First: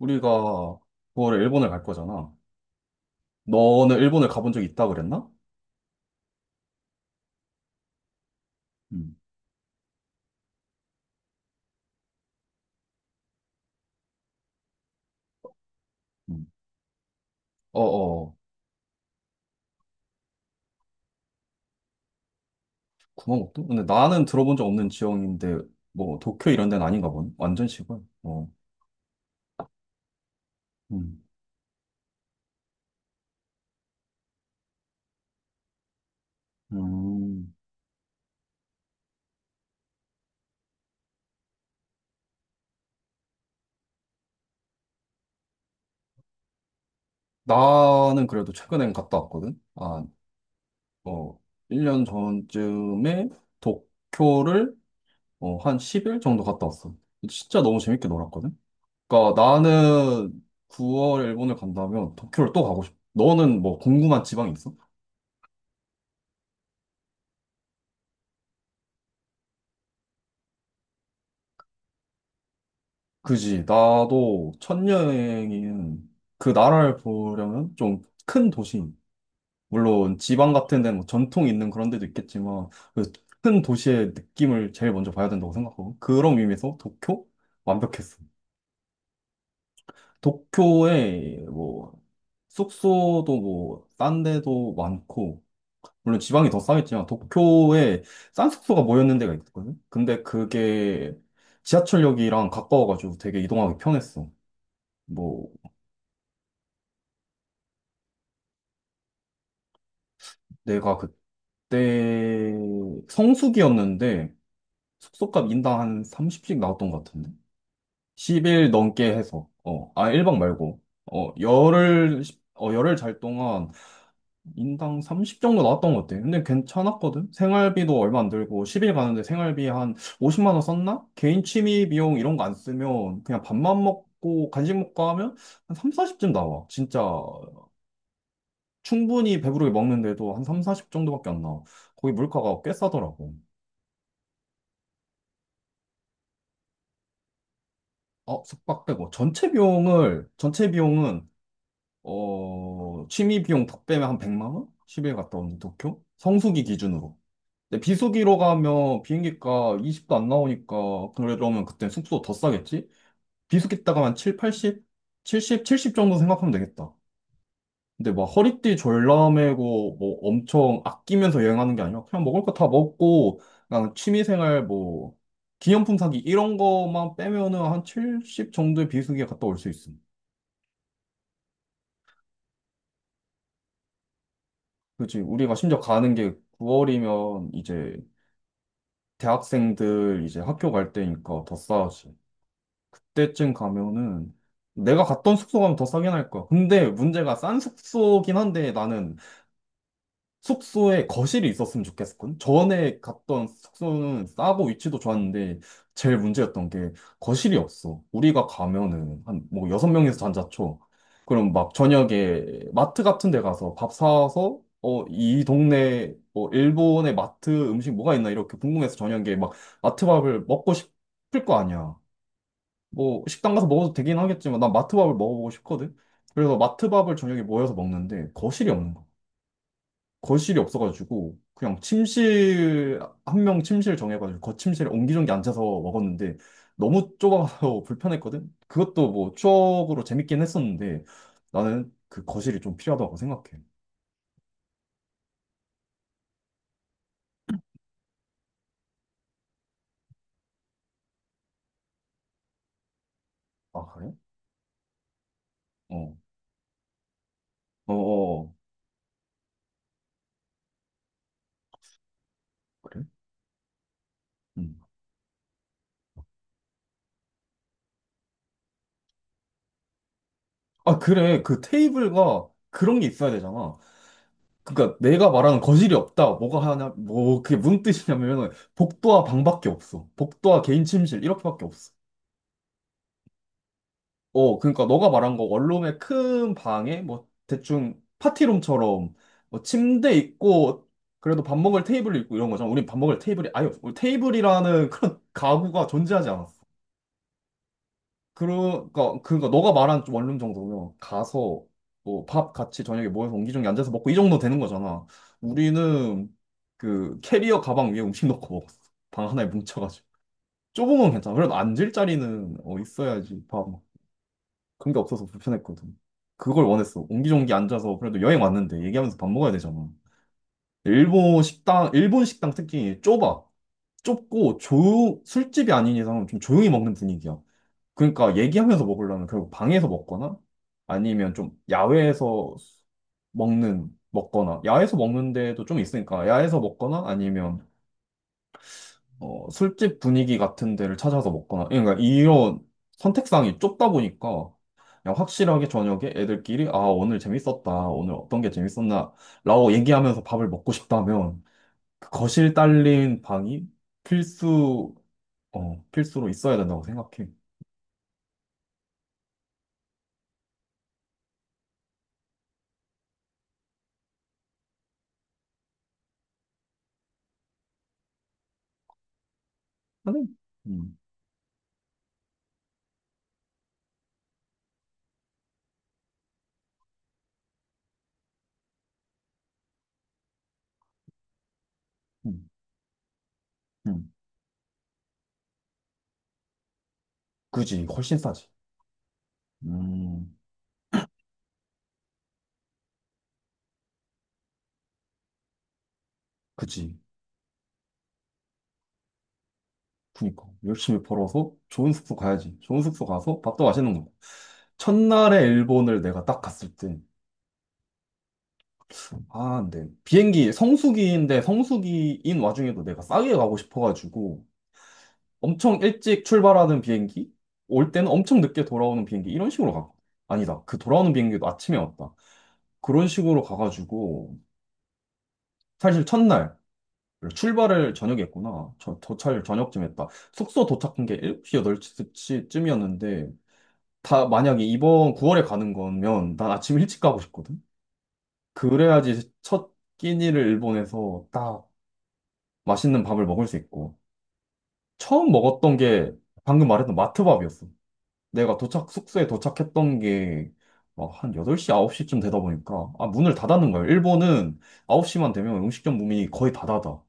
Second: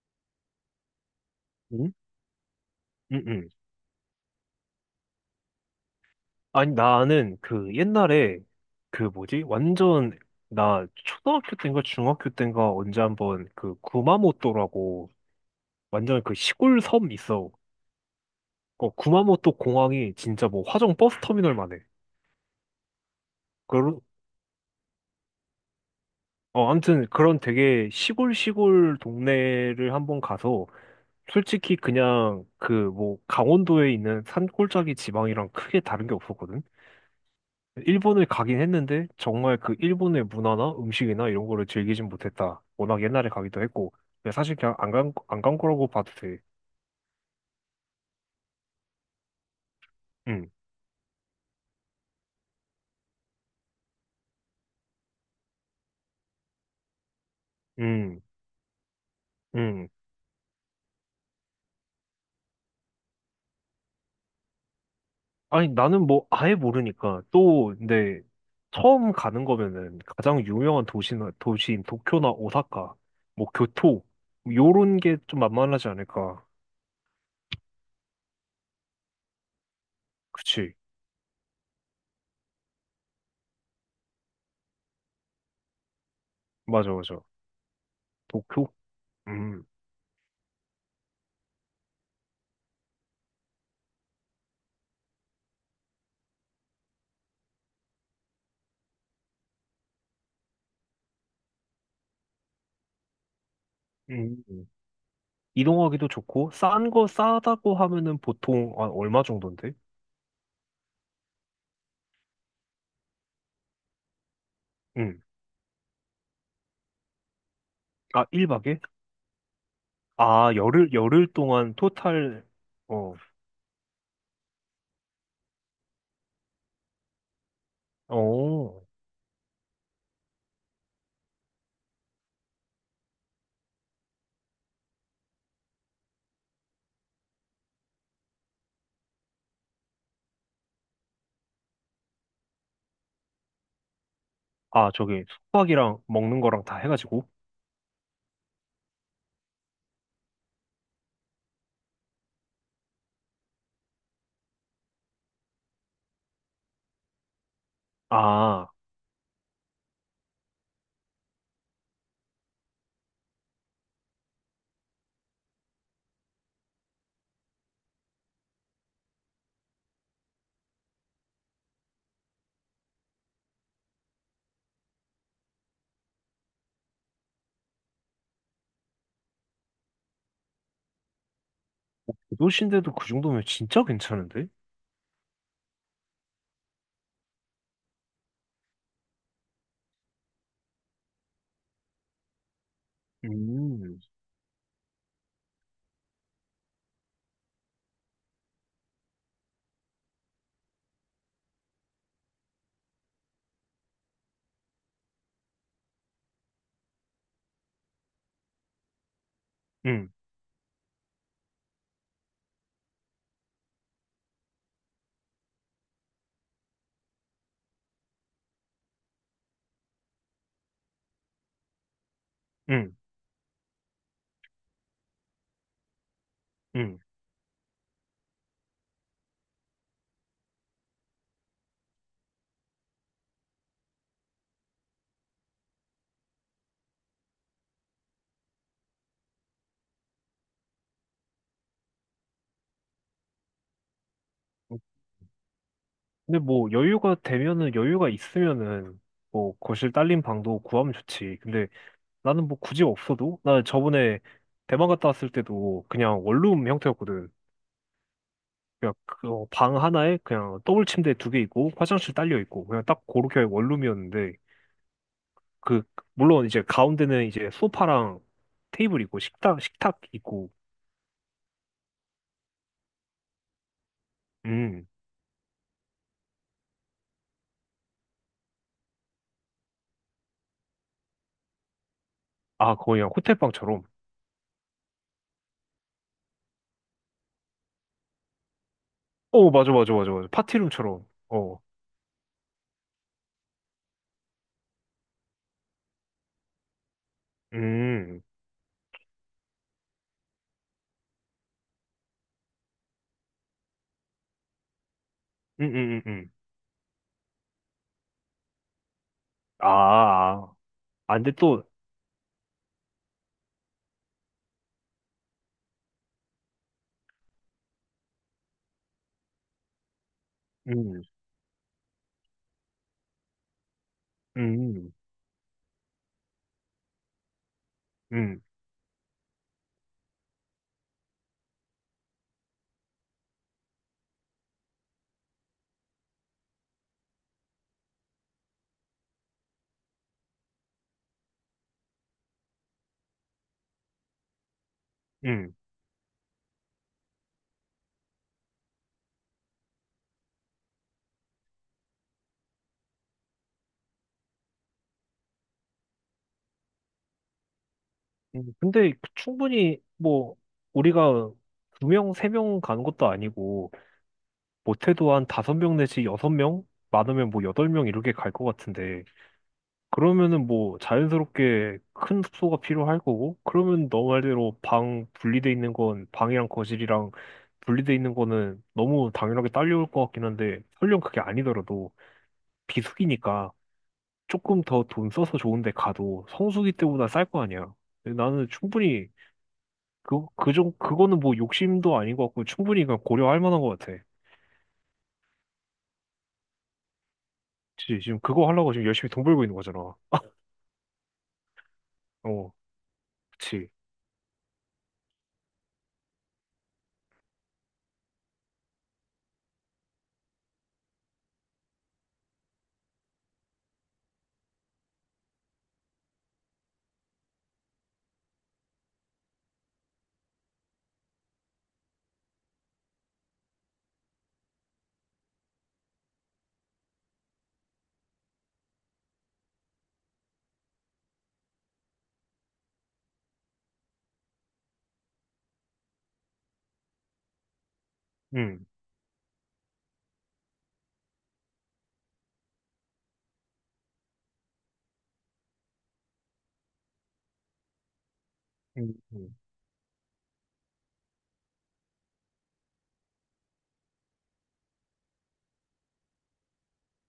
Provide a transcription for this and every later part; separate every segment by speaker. Speaker 1: 우리가 9월에 일본을 갈
Speaker 2: 응?
Speaker 1: 거잖아.
Speaker 2: 응, 응.
Speaker 1: 너는 일본을 가본 적 있다 그랬나?
Speaker 2: 아니, 나는 그 옛날에 그
Speaker 1: 음,
Speaker 2: 뭐지? 완전 나 초등학교 때인가 중학교 때인가 언제 한번 그 구마모토라고 완전 그
Speaker 1: 음.
Speaker 2: 시골 섬 있어.
Speaker 1: 어, 어.
Speaker 2: 어, 구마모토 공항이 진짜 뭐 화정 버스 터미널만 해.
Speaker 1: 구마모토? 근데
Speaker 2: 그런,
Speaker 1: 나는 들어본 적 없는 지역인데, 뭐, 도쿄 이런
Speaker 2: 어,
Speaker 1: 데는
Speaker 2: 아무튼
Speaker 1: 아닌가 보네.
Speaker 2: 그런
Speaker 1: 완전
Speaker 2: 되게
Speaker 1: 시골.
Speaker 2: 시골
Speaker 1: 어,
Speaker 2: 시골 동네를 한번 가서
Speaker 1: 음,
Speaker 2: 솔직히 그냥 그 뭐 강원도에 있는 산골짜기 지방이랑 크게 다른 게 없었거든?
Speaker 1: 음.
Speaker 2: 일본을 가긴 했는데 정말 그 일본의 문화나 음식이나 이런 거를 즐기진 못했다. 워낙 옛날에 가기도 했고 근데 사실 그냥 안 간, 안간 거라고 봐도 돼.
Speaker 1: 나는 그래도 최근엔 갔다 왔거든.
Speaker 2: 음,
Speaker 1: 어, 1년 전쯤에 도쿄를 한 10일 정도 갔다 왔어. 진짜 너무 재밌게
Speaker 2: 음,
Speaker 1: 놀았거든. 그러니까
Speaker 2: 음.
Speaker 1: 나는 9월 일본을 간다면 도쿄를 또 가고 싶어. 너는 뭐 궁금한 지방 있어?
Speaker 2: 아니 나는 뭐 아예 모르니까 또 근데 처음 가는 거면은 가장 유명한 도시나 도시인 도쿄나 오사카, 뭐
Speaker 1: 그지.
Speaker 2: 교토
Speaker 1: 나도 첫
Speaker 2: 요런 게 좀 만만하지
Speaker 1: 여행인
Speaker 2: 않을까.
Speaker 1: 그 나라를 보려면 좀 큰 도시, 물론 지방
Speaker 2: 그치?
Speaker 1: 같은 데는 뭐 전통 있는 그런 데도 있겠지만, 그 큰 도시의 느낌을 제일 먼저 봐야 된다고 생각하고, 그런 의미에서
Speaker 2: 맞아 맞아.
Speaker 1: 도쿄? 완벽했어.
Speaker 2: 도쿄? 음,
Speaker 1: 도쿄에 뭐, 숙소도 뭐, 싼 데도 많고, 물론 지방이 더 싸겠지만, 도쿄에 싼 숙소가 모였는 데가 있거든? 근데 그게 지하철역이랑 가까워가지고 되게 이동하기 편했어.
Speaker 2: 음.
Speaker 1: 뭐,
Speaker 2: 이동하기도 좋고 싼 거 싸다고 하면은 보통 한 얼마 정도인데?
Speaker 1: 내가 그때 성수기였는데
Speaker 2: 응.
Speaker 1: 숙소값 인당 한 30씩 나왔던 것 같은데?
Speaker 2: 아,
Speaker 1: 10일
Speaker 2: 1박에?
Speaker 1: 넘게 해서, 1박
Speaker 2: 아,
Speaker 1: 말고,
Speaker 2: 열흘, 열흘
Speaker 1: 어,
Speaker 2: 동안
Speaker 1: 열흘,
Speaker 2: 토탈,
Speaker 1: 열흘
Speaker 2: 어,
Speaker 1: 잘 동안 인당 30 정도 나왔던 것 같아. 근데 괜찮았거든? 생활비도 얼마 안 들고,
Speaker 2: 어.
Speaker 1: 10일 가는데 생활비 한 50만 원 썼나? 개인 취미 비용 이런 거 안 쓰면 그냥 밥만 먹고 간식 먹고 하면 한 3, 40쯤 나와. 진짜 충분히 배부르게 먹는데도 한 3, 40 정도밖에 안 나와. 거기 물가가 꽤 싸더라고.
Speaker 2: 아, 저기, 숙박이랑 먹는 거랑 다 해가지고.
Speaker 1: 숙박 빼고. 전체 비용은, 취미 비용 다 빼면 한 100만 원? 10일 갔다 오는 도쿄? 성수기 기준으로. 근데 비수기로
Speaker 2: 아,
Speaker 1: 가면 비행기가 20도 안 나오니까, 그러면 그때 숙소 더 싸겠지? 비수기 따가 한 7, 팔0 칠십 칠0 정도 생각하면 되겠다. 근데 막 허리띠 졸라매고 뭐 엄청 아끼면서 여행하는 게 아니라 그냥 먹을 거 다 먹고 그냥 취미생활 뭐 기념품 사기 이런 거만 빼면은 한 70 정도의 비수기에 갔다 올 수 있음.
Speaker 2: 그 도시인데도 그 정도면 진짜 괜찮은데?
Speaker 1: 그렇지. 우리가 심지어 가는 게 9월이면 이제 대학생들 이제 학교 갈 때니까 더 싸지. 그때쯤
Speaker 2: 음.
Speaker 1: 가면은 내가 갔던 숙소 가면 더 싸게 날 거야. 근데 문제가 싼 숙소긴 한데 나는 숙소에 거실이 있었으면 좋겠군. 전에 갔던 숙소는 싸고 위치도 좋았는데 제일 문제였던 게 거실이 없어. 우리가 가면은 한 뭐 여섯
Speaker 2: 응,
Speaker 1: 명이서 잔다 쳐. 그럼 막 저녁에 마트 같은 데 가서 밥 사와서 이 동네 뭐 일본의 마트 음식 뭐가 있나 이렇게 궁금해서 저녁에 막 마트 밥을 먹고 싶을 거 아니야.
Speaker 2: 응,
Speaker 1: 뭐 식당 가서 먹어도 되긴 하겠지만 난 마트 밥을 먹어보고 싶거든. 그래서 마트
Speaker 2: 응.
Speaker 1: 밥을 저녁에 모여서 먹는데 거실이 없는 거야. 거실이 없어가지고 그냥 침실 한 명 침실 정해가지고 거침실에 옹기종기 앉아서 먹었는데 너무 좁아서 불편했거든. 그것도 뭐 추억으로 재밌긴 했었는데 나는 그 거실이 좀 필요하다고 생각해.
Speaker 2: 근데 뭐, 여유가 되면은, 여유가 있으면은, 뭐, 거실 딸린 방도 구하면 좋지. 근데 나는 뭐 굳이 없어도, 나
Speaker 1: 아 그래?
Speaker 2: 저번에 대만 갔다 왔을 때도
Speaker 1: 어,
Speaker 2: 그냥 원룸 형태였거든.
Speaker 1: 어, 어,
Speaker 2: 그냥 그방 하나에 그냥 더블 침대 두 개 있고 화장실 딸려 있고 그냥
Speaker 1: 그래?
Speaker 2: 딱 그렇게 원룸이었는데
Speaker 1: 음.
Speaker 2: 그 물론 이제 가운데는 이제 소파랑 테이블 있고 식탁 있고.
Speaker 1: 아 그래, 그 테이블과 그런 게 있어야 되잖아.
Speaker 2: 음.
Speaker 1: 그러니까 내가 말하는 거실이 없다. 뭐가 하냐? 뭐 그게 무슨 뜻이냐면 복도와 방밖에 없어. 복도와 개인 침실 이렇게밖에 없어.
Speaker 2: 아, 거의 그냥 호텔 방처럼.
Speaker 1: 그러니까 너가 말한 거 원룸의 큰 방에 뭐 대충 파티룸처럼
Speaker 2: 어,
Speaker 1: 뭐
Speaker 2: 맞아 맞아 맞아
Speaker 1: 침대
Speaker 2: 맞아,
Speaker 1: 있고
Speaker 2: 파티룸처럼.
Speaker 1: 그래도 밥
Speaker 2: 어.
Speaker 1: 먹을 테이블 있고 이런 거잖아. 우린 밥 먹을 테이블이 아예 우리 테이블이라는 그런 가구가 존재하지 않았어.
Speaker 2: 음.
Speaker 1: 그러니까 너가 말한 원룸 정도면 가서 뭐 밥 같이 저녁에 모여서 옹기종기 앉아서 먹고 이 정도 되는 거잖아.
Speaker 2: 음음음 음.
Speaker 1: 우리는 그 캐리어 가방 위에 음식 넣고 먹었어. 방 하나에
Speaker 2: 아
Speaker 1: 뭉쳐가지고.
Speaker 2: 아
Speaker 1: 좁은 건
Speaker 2: 아, 근데
Speaker 1: 괜찮아. 그래도
Speaker 2: 또
Speaker 1: 앉을 자리는 있어야지. 그런 게 없어서 불편했거든. 그걸 원했어. 옹기종기 앉아서 그래도 여행 왔는데 얘기하면서 밥 먹어야 되잖아.
Speaker 2: 음,
Speaker 1: 일본 식당 특징이 좁아. 좁고
Speaker 2: 음
Speaker 1: 조 술집이 아닌 이상은 좀 조용히 먹는 분위기야. 그러니까
Speaker 2: 음
Speaker 1: 얘기하면서 먹으려면 결국 방에서 먹거나 아니면 좀 야외에서 먹는 먹거나 야외에서 먹는 데도 좀 있으니까 야외에서 먹거나 아니면 술집 분위기 같은 데를 찾아서 먹거나, 그러니까 이런 선택상이 좁다 보니까, 그냥
Speaker 2: 음
Speaker 1: 확실하게 저녁에 애들끼리, 아, 오늘 재밌었다, 오늘 어떤 게 재밌었나, 라고 얘기하면서 밥을 먹고 싶다면, 그 거실 딸린 방이 필수, 필수로 있어야 된다고 생각해.
Speaker 2: 음 근데 충분히 뭐 우리가 두 명 세 명 가는 것도 아니고 못해도 한 다섯 명 내지 여섯 명, 많으면 뭐 여덟 명 이렇게 갈 것 같은데,
Speaker 1: 나는,
Speaker 2: 그러면은 뭐
Speaker 1: 음,
Speaker 2: 자연스럽게 큰 숙소가 필요할 거고, 그러면 너 말대로 방 분리돼 있는 건 방이랑 거실이랑 분리돼 있는 거는 너무 당연하게 딸려올 것 같긴 한데, 설령 그게 아니더라도
Speaker 1: 음,
Speaker 2: 비수기니까
Speaker 1: 음.
Speaker 2: 조금 더 돈 써서 좋은 데 가도 성수기 때보다 쌀 거 아니야.
Speaker 1: 그지,
Speaker 2: 근데
Speaker 1: 훨씬 싸지.
Speaker 2: 나는 충분히 그,
Speaker 1: 음,
Speaker 2: 그정 그거는 뭐 욕심도 아닌 것 같고 충분히 그냥 고려할 만한 것 같아.
Speaker 1: 그지.
Speaker 2: 그치, 지금 그거 하려고 지금 열심히 돈 벌고 있는 거잖아.
Speaker 1: 그니까. 열심히 벌어서 좋은 숙소
Speaker 2: 어,
Speaker 1: 가야지. 좋은 숙소 가서 밥도
Speaker 2: 그치.
Speaker 1: 맛있는 거. 고 첫날에 일본을 내가 딱 갔을 때, 아, 네. 비행기 성수기인데 성수기인 와중에도 내가 싸게 가고 싶어가지고 엄청 일찍 출발하는 비행기, 올 때는 엄청 늦게 돌아오는 비행기 이런 식으로 가. 아니다. 그 돌아오는 비행기도 아침에 왔다. 그런 식으로 가가지고 사실 첫날 출발을 저녁에 했구나. 도착을 저녁쯤 했다. 숙소 도착한 게 7시, 8시쯤이었는데 다 만약에 이번 9월에 가는 거면 난 아침 일찍 가고 싶거든.
Speaker 2: 응,
Speaker 1: 그래야지 첫 끼니를 일본에서 딱 맛있는 밥을 먹을 수 있고. 처음 먹었던 게 방금 말했던 마트밥이었어.
Speaker 2: 응,
Speaker 1: 숙소에
Speaker 2: 응.
Speaker 1: 도착했던 게 막 한 8시, 9시쯤 되다 보니까, 아, 문을 닫았는 거예요. 일본은 9시만 되면 음식점 문이 거의 다 닫아.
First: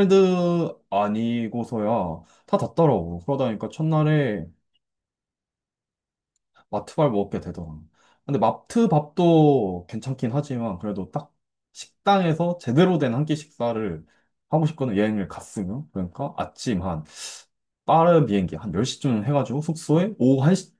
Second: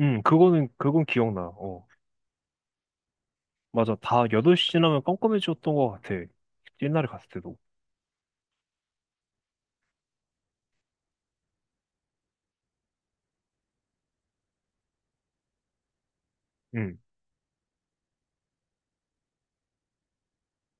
Speaker 2: 응, 그거는, 그건 기억나. 어,
Speaker 1: 아니고서야 다 닫더라고. 그러다니까
Speaker 2: 맞아. 다
Speaker 1: 첫날에
Speaker 2: 8시 지나면 깜깜해졌던 것 같아. 옛날에
Speaker 1: 마트밥
Speaker 2: 갔을
Speaker 1: 먹게
Speaker 2: 때도.
Speaker 1: 되더라. 근데 마트밥도 괜찮긴 하지만, 그래도 딱 식당에서 제대로 된 한 끼 식사를 하고 싶거든, 여행을 갔으면. 그러니까 아침
Speaker 2: 응,
Speaker 1: 한 빠른 비행기 한 10시쯤 해가지고 숙소에 오후 한시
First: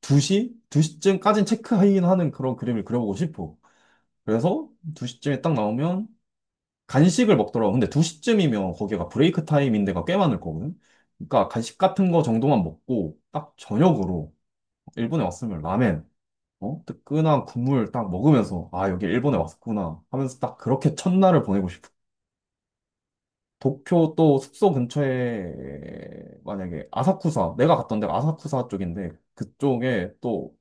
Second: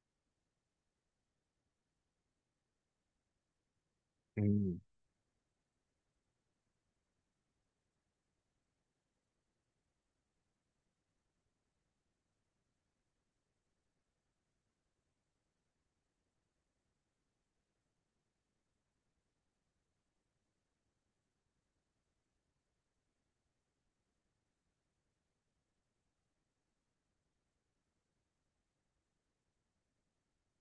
Speaker 1: 2시? 2시쯤까지는 체크인 하는 그런 그림을 그려보고 싶어. 그래서
Speaker 2: 응,
Speaker 1: 2시쯤에 딱 나오면 간식을 먹더라고. 근데 2시쯤이면 거기가 브레이크 타임인 데가 꽤 많을 거거든. 그러니까 간식 같은 거 정도만 먹고 딱 저녁으로 일본에 왔으면 라멘, 어? 뜨끈한 국물 딱 먹으면서 아, 여기 일본에 왔구나 하면서 딱 그렇게 첫날을 보내고 싶어. 도쿄 또 숙소 근처에 만약에 아사쿠사, 내가 갔던 데가 아사쿠사 쪽인데 그쪽에 또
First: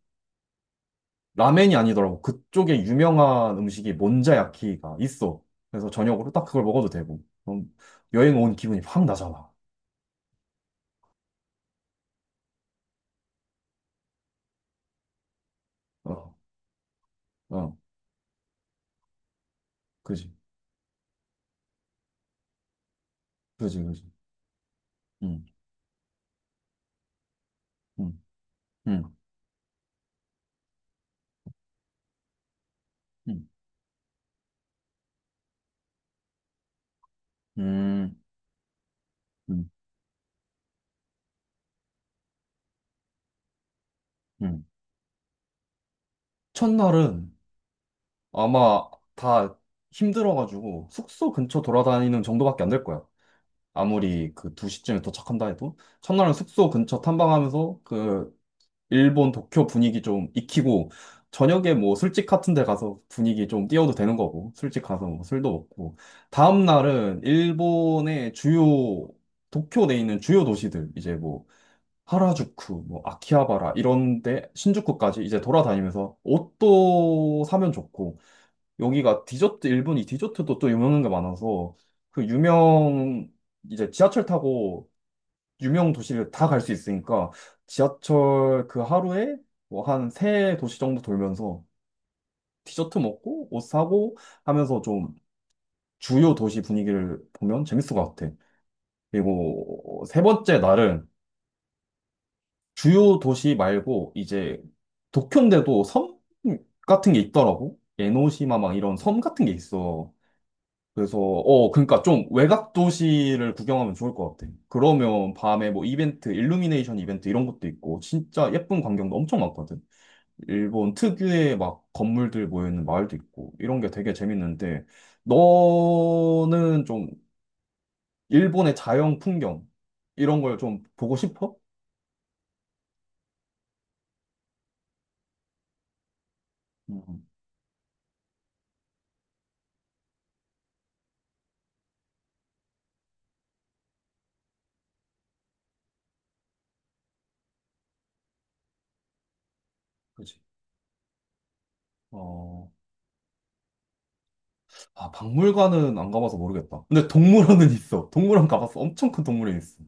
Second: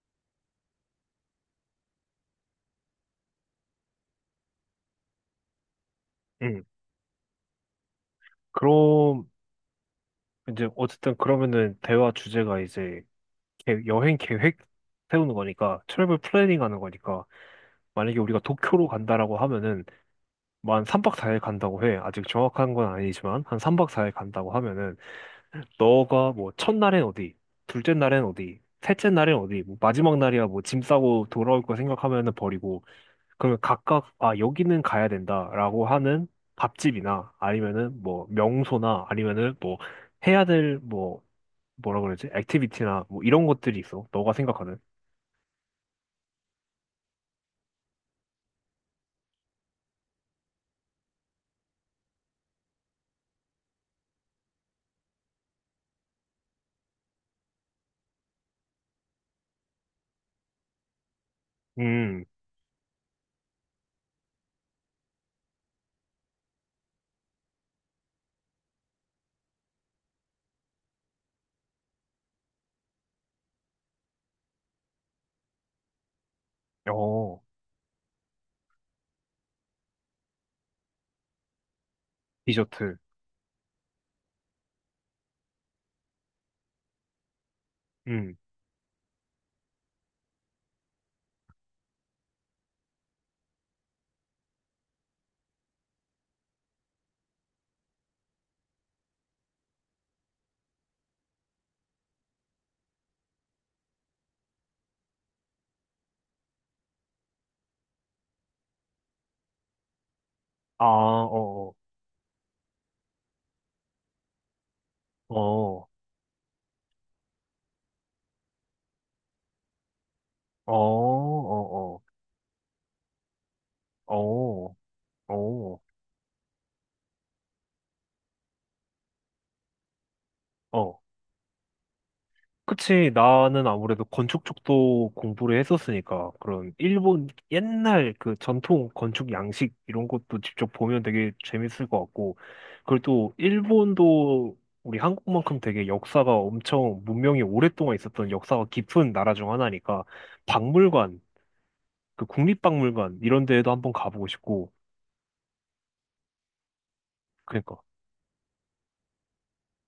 Speaker 1: 라멘이 아니더라고. 그쪽에 유명한 음식이 몬자야키가 있어. 그래서 저녁으로 딱 그걸
Speaker 2: 응.
Speaker 1: 먹어도 되고. 그럼 여행 온 기분이 확
Speaker 2: 그럼,
Speaker 1: 나잖아.
Speaker 2: 이제, 어쨌든 그러면은 대화 주제가 이제 여행 계획 세우는 거니까, 트래블
Speaker 1: 어,
Speaker 2: 플래닝 하는 거니까,
Speaker 1: 어,
Speaker 2: 만약에 우리가 도쿄로 간다라고 하면은,
Speaker 1: 그지,
Speaker 2: 뭐 한 3박 4일 간다고 해. 아직 정확한 건 아니지만 한
Speaker 1: 그지,
Speaker 2: 3박
Speaker 1: 그지.
Speaker 2: 4일 간다고 하면은
Speaker 1: 응,
Speaker 2: 너가 뭐 첫날엔 어디, 둘째
Speaker 1: 응,
Speaker 2: 날엔 어디, 셋째
Speaker 1: 응,
Speaker 2: 날엔 어디, 뭐 마지막 날이야 뭐 짐 싸고 돌아올 거 생각하면은 버리고,
Speaker 1: 응,
Speaker 2: 그러면 각각 아 여기는 가야 된다라고 하는 밥집이나 아니면은
Speaker 1: 응,
Speaker 2: 뭐 명소나 아니면은
Speaker 1: 응,
Speaker 2: 뭐 해야 될 뭐 뭐라 그러지? 액티비티나 뭐 이런 것들이 있어, 너가
Speaker 1: 응.
Speaker 2: 생각하는.
Speaker 1: 첫날은 아마 다 힘들어가지고 숙소 근처 돌아다니는 정도밖에 안 될 거야. 아무리 그 2시쯤에 도착한다 해도 첫날은 숙소 근처 탐방하면서 그 일본 도쿄 분위기 좀 익히고 저녁에 뭐
Speaker 2: 음.
Speaker 1: 술집 같은 데 가서 분위기 좀 띄워도 되는 거고 술집 가서 뭐 술도 먹고 다음 날은 일본의 주요 도쿄 내에 있는 주요 도시들 이제 뭐 하라주쿠, 뭐 아키하바라 이런 데 신주쿠까지 이제 돌아다니면서
Speaker 2: 어.
Speaker 1: 옷도 사면 좋고 여기가 디저트, 일본이 디저트도 또 유명한 게 많아서 그
Speaker 2: 디저트.
Speaker 1: 유명, 이제 지하철 타고 유명 도시를 다 갈 수 있으니까
Speaker 2: 음.
Speaker 1: 지하철 그 하루에 뭐 한 세 도시 정도 돌면서 디저트 먹고 옷 사고 하면서 좀 주요 도시 분위기를 보면 재밌을 것 같아. 그리고 세 번째 날은 주요 도시 말고 이제 도쿄인데도 섬 같은 게 있더라고. 에노시마 막 이런 섬 같은 게 있어.
Speaker 2: 아,
Speaker 1: 그래서
Speaker 2: 어, 어.
Speaker 1: 그러니까 좀 외곽 도시를 구경하면 좋을 것 같아. 그러면 밤에 뭐
Speaker 2: 어.
Speaker 1: 이벤트, 일루미네이션 이벤트 이런 것도 있고 진짜 예쁜 광경도 엄청 많거든.
Speaker 2: 어,
Speaker 1: 일본 특유의 막
Speaker 2: 어,
Speaker 1: 건물들 모여 있는 마을도 있고 이런 게 되게
Speaker 2: 어,
Speaker 1: 재밌는데
Speaker 2: 어, 어,
Speaker 1: 너는 좀 일본의 자연 풍경 이런 걸 좀
Speaker 2: 어.
Speaker 1: 보고 싶어?
Speaker 2: 그치, 나는 아무래도 건축 쪽도 공부를 했었으니까, 그런
Speaker 1: 음,
Speaker 2: 일본 옛날 그 전통 건축 양식 이런 것도 직접 보면 되게 재밌을 것 같고, 그리고 또 일본도 우리 한국만큼 되게 역사가 엄청 문명이 오랫동안 있었던 역사가 깊은 나라 중 하나니까,
Speaker 1: 그치.
Speaker 2: 박물관, 그
Speaker 1: 어,
Speaker 2: 국립박물관 이런 데에도 한번 가보고 싶고.
Speaker 1: 박물관은 안 가봐서 모르겠다. 근데 동물원은
Speaker 2: 그러니까.
Speaker 1: 있어. 동물원 가봤어. 엄청 큰 동물원 있어.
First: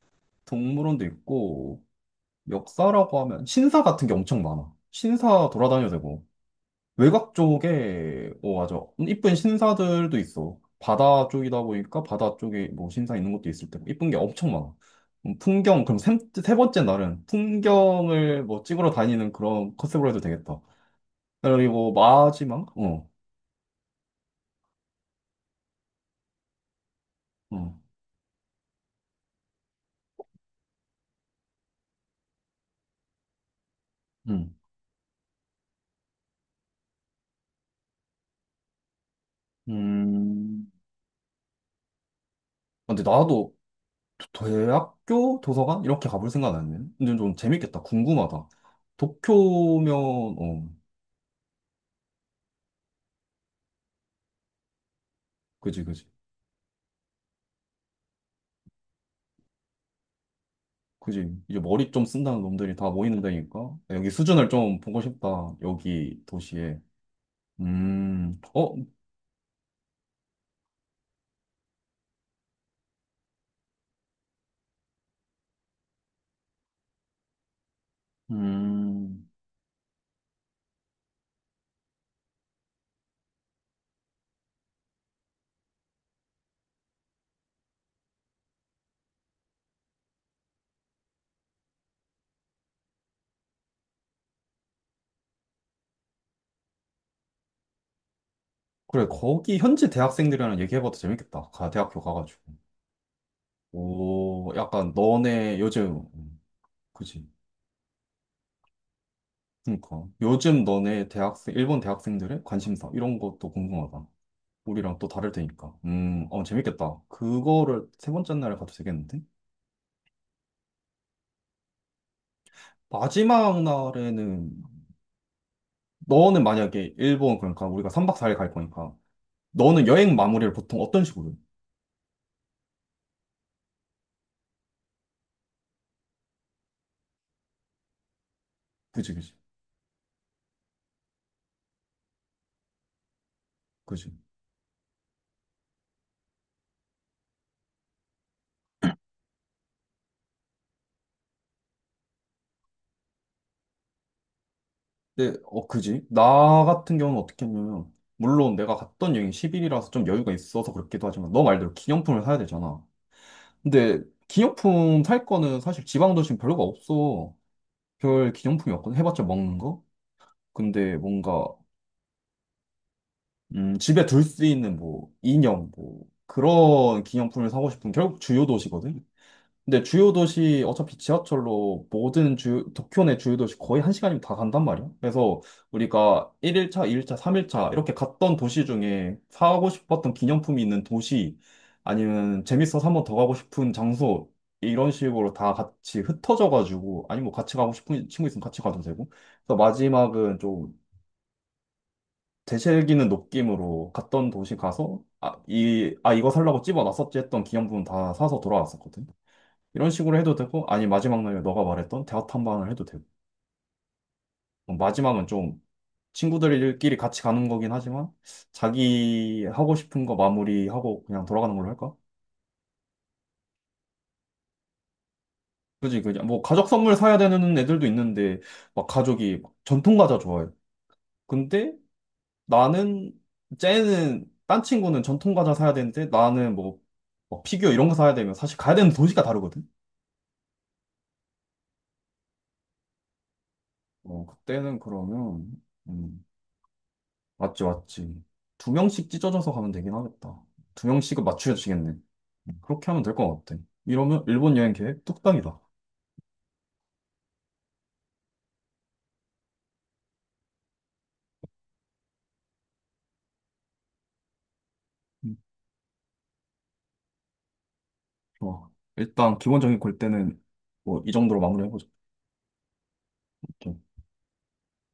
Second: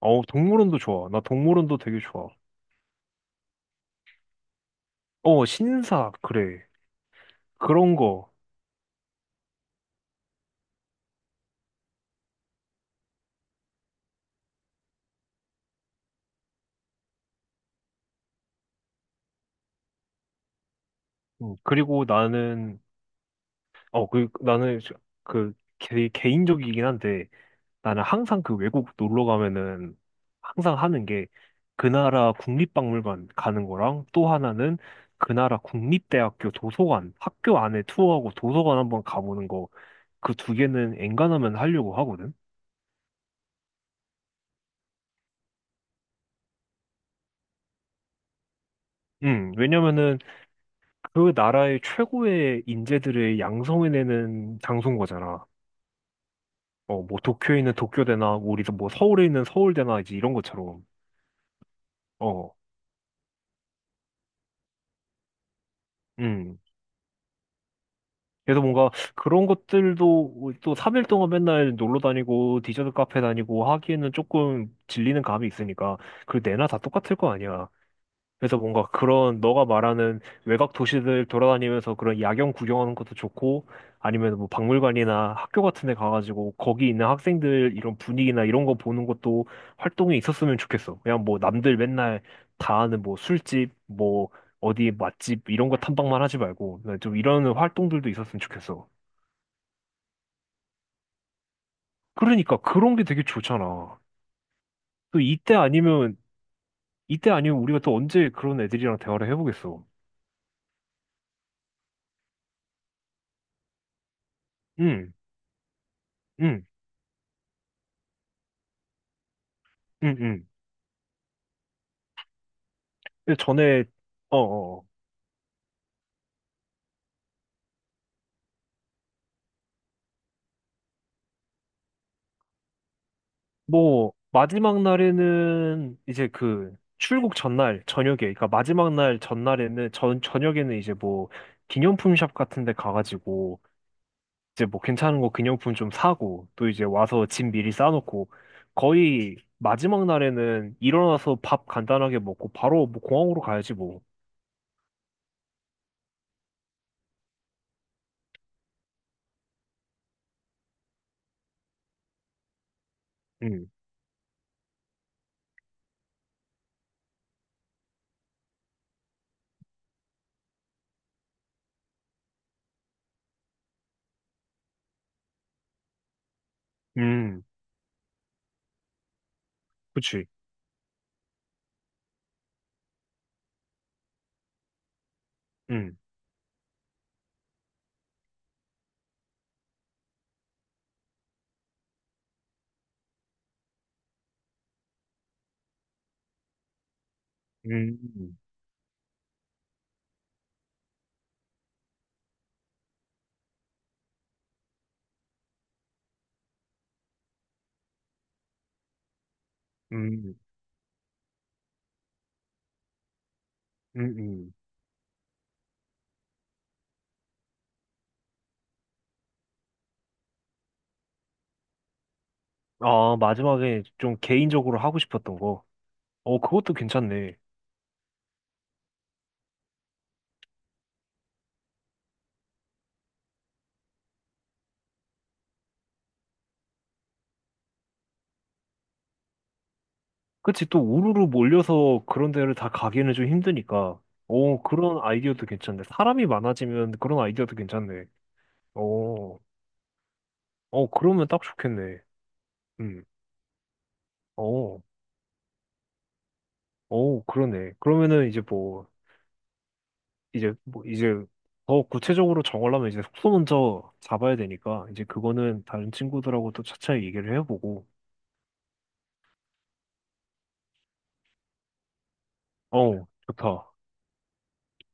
Speaker 2: 어, 동물원도
Speaker 1: 동물원도
Speaker 2: 좋아. 나 동물원도
Speaker 1: 있고
Speaker 2: 되게 좋아.
Speaker 1: 역사라고 하면 신사 같은 게 엄청 많아.
Speaker 2: 어,
Speaker 1: 신사 돌아다녀도
Speaker 2: 신사,
Speaker 1: 되고
Speaker 2: 그래.
Speaker 1: 외곽
Speaker 2: 그런 거.
Speaker 1: 쪽에 맞아 이쁜 신사들도 있어. 바다 쪽이다 보니까 바다 쪽에 뭐 신사 있는 것도 있을 테고 이쁜 게 엄청 많아. 풍경 그럼 세 번째 날은 풍경을 뭐 찍으러 다니는 그런 컨셉으로 해도 되겠다. 그리고
Speaker 2: 그리고
Speaker 1: 마지막
Speaker 2: 나는,
Speaker 1: 어,
Speaker 2: 어, 그, 나는, 그, 개인적이긴 한데,
Speaker 1: 어,
Speaker 2: 나는 항상 그 외국 놀러 가면은, 항상 하는 게, 그 나라 국립박물관 가는 거랑, 또
Speaker 1: 음,
Speaker 2: 하나는 그 나라 국립대학교 도서관, 학교 안에 투어하고 도서관 한번 가보는 거, 그 두
Speaker 1: 음.
Speaker 2: 개는 엔간하면 하려고 하거든?
Speaker 1: 근데 나도 대학교 도서관 이렇게 가볼 생각 안 했네. 근데 좀 재밌겠다. 궁금하다. 도쿄면
Speaker 2: 왜냐면은,
Speaker 1: 어.
Speaker 2: 그 나라의 최고의 인재들을 양성해내는 장소인 거잖아.
Speaker 1: 그지, 그지.
Speaker 2: 어, 뭐 도쿄에 있는 도쿄대나 우리 뭐 서울에 있는 서울대나 이제 이런 것처럼.
Speaker 1: 그지. 이제 머리 좀 쓴다는
Speaker 2: 어,
Speaker 1: 놈들이 다 모이는 데니까. 여기 수준을 좀 보고 싶다. 여기
Speaker 2: 음.
Speaker 1: 도시에.
Speaker 2: 그래서
Speaker 1: 어,
Speaker 2: 뭔가 그런 것들도 또 3일 동안 맨날 놀러 다니고 디저트 카페 다니고 하기에는 조금 질리는 감이 있으니까 그 내나 다 똑같을 거 아니야. 그래서 뭔가
Speaker 1: 음.
Speaker 2: 그런 너가 말하는 외곽 도시들 돌아다니면서 그런 야경 구경하는 것도 좋고, 아니면 뭐 박물관이나 학교 같은 데 가가지고 거기 있는 학생들 이런 분위기나 이런 거 보는 것도 활동이 있었으면 좋겠어. 그냥 뭐 남들 맨날 다 아는 뭐 술집, 뭐 어디 맛집 이런 거 탐방만 하지 말고 네, 좀 이런 활동들도 있었으면 좋겠어.
Speaker 1: 그래, 거기 현지 대학생들이랑 얘기해봐도 재밌겠다. 대학교 가가지고.
Speaker 2: 그러니까 그런 게 되게 좋잖아.
Speaker 1: 오, 약간
Speaker 2: 또
Speaker 1: 너네 요즘, 그지.
Speaker 2: 이때 아니면 우리가 또 언제 그런 애들이랑 대화를 해보겠어.
Speaker 1: 그니까. 요즘 일본 대학생들의 관심사, 이런 것도 궁금하다. 우리랑 또
Speaker 2: 응,
Speaker 1: 다를 테니까.
Speaker 2: 응,
Speaker 1: 재밌겠다. 그거를 세 번째 날에 가도 되겠는데?
Speaker 2: 응, 응. 근데
Speaker 1: 마지막
Speaker 2: 전에 어,
Speaker 1: 날에는
Speaker 2: 어, 어.
Speaker 1: 너는 만약에 일본 그러니까 우리가 3박 4일 갈 거니까 너는 여행 마무리를 보통 어떤 식으로 해?
Speaker 2: 뭐 마지막 날에는 이제 그 출국 전날 저녁에 그러니까 마지막
Speaker 1: 그지
Speaker 2: 날
Speaker 1: 그지
Speaker 2: 전날에는 전 저녁에는 이제 뭐 기념품 샵 같은 데 가가지고
Speaker 1: 그지
Speaker 2: 이제 뭐 괜찮은 거 기념품 좀 사고 또 이제 와서 짐 미리 싸놓고 거의 마지막 날에는 일어나서 밥 간단하게 먹고 바로 뭐 공항으로 가야지 뭐.
Speaker 1: 근데 그지 나 같은 경우는 어떻게 했냐면 물론 내가 갔던 여행이 10일이라서 좀 여유가 있어서 그렇기도 하지만 너 말대로 기념품을 사야 되잖아
Speaker 2: 음,
Speaker 1: 근데 기념품 살 거는 사실 지방 도시는 별로가 없어 별 기념품이 없거든 해봤자 먹는 거 근데 뭔가 집에 둘 수 있는 뭐 인형 뭐 그런
Speaker 2: 음,
Speaker 1: 기념품을 사고 싶은 결국 주요 도시거든 근데 주요
Speaker 2: 그치.
Speaker 1: 도시 어차피 지하철로 모든 주 도쿄 내 주요 도시 거의 1시간이면 다 간단 말이야. 그래서
Speaker 2: 음,
Speaker 1: 우리가 1일차, 2일차, 3일차 이렇게 갔던 도시 중에 사고 싶었던 기념품이 있는 도시 아니면 재밌어서 한 번 더 가고 싶은 장소 이런 식으로 다 같이 흩어져가지고 아니면 뭐 같이 가고 싶은 친구
Speaker 2: 음,
Speaker 1: 있으면 같이 가도 되고. 그래서 마지막은 좀 되새기는 느낌으로 갔던 도시 가서 아, 이거 살라고 집어놨었지 했던 기념품 다 사서 돌아왔었거든. 이런 식으로 해도
Speaker 2: 음,
Speaker 1: 되고, 아니, 마지막 날에 너가 말했던 대화 탐방을 해도 되고.
Speaker 2: 음, 음.
Speaker 1: 뭐 마지막은 좀 친구들끼리 같이 가는 거긴 하지만, 자기 하고 싶은 거 마무리하고 그냥 돌아가는 걸로 할까?
Speaker 2: 아, 마지막에 좀 개인적으로 하고 싶었던 거.
Speaker 1: 그지, 그지. 뭐,
Speaker 2: 어,
Speaker 1: 가족
Speaker 2: 그것도
Speaker 1: 선물 사야
Speaker 2: 괜찮네.
Speaker 1: 되는 애들도 있는데, 막 가족이 막 전통 과자 좋아해. 근데 나는, 딴 친구는 전통 과자 사야 되는데, 나는 뭐, 피규어 이런 거 사야 되면 사실 가야 되는 도시가 다르거든?
Speaker 2: 그치, 또 우르르 몰려서 그런 데를 다 가기에는 좀 힘드니까. 어,
Speaker 1: 그때는
Speaker 2: 그런 아이디어도
Speaker 1: 그러면,
Speaker 2: 괜찮네.
Speaker 1: 음,
Speaker 2: 사람이 많아지면 그런 아이디어도
Speaker 1: 맞지,
Speaker 2: 괜찮네.
Speaker 1: 맞지. 2명씩
Speaker 2: 어,
Speaker 1: 찢어져서 가면 되긴 하겠다. 두
Speaker 2: 어,
Speaker 1: 명씩은
Speaker 2: 그러면 딱
Speaker 1: 맞추어지겠네.
Speaker 2: 좋겠네.
Speaker 1: 그렇게 하면
Speaker 2: 음,
Speaker 1: 될 것 같아. 이러면 일본 여행
Speaker 2: 어,
Speaker 1: 계획 뚝딱이다.
Speaker 2: 어, 그러네. 그러면은 이제 더 구체적으로 정하려면 이제 숙소 먼저 잡아야 되니까, 이제
Speaker 1: 음,
Speaker 2: 그거는 다른 친구들하고 또 차차 얘기를 해보고.
Speaker 1: 좋아. 일단 기본적인 골대는 뭐 이 정도로 마무리해보자.
Speaker 2: 어, 좋다.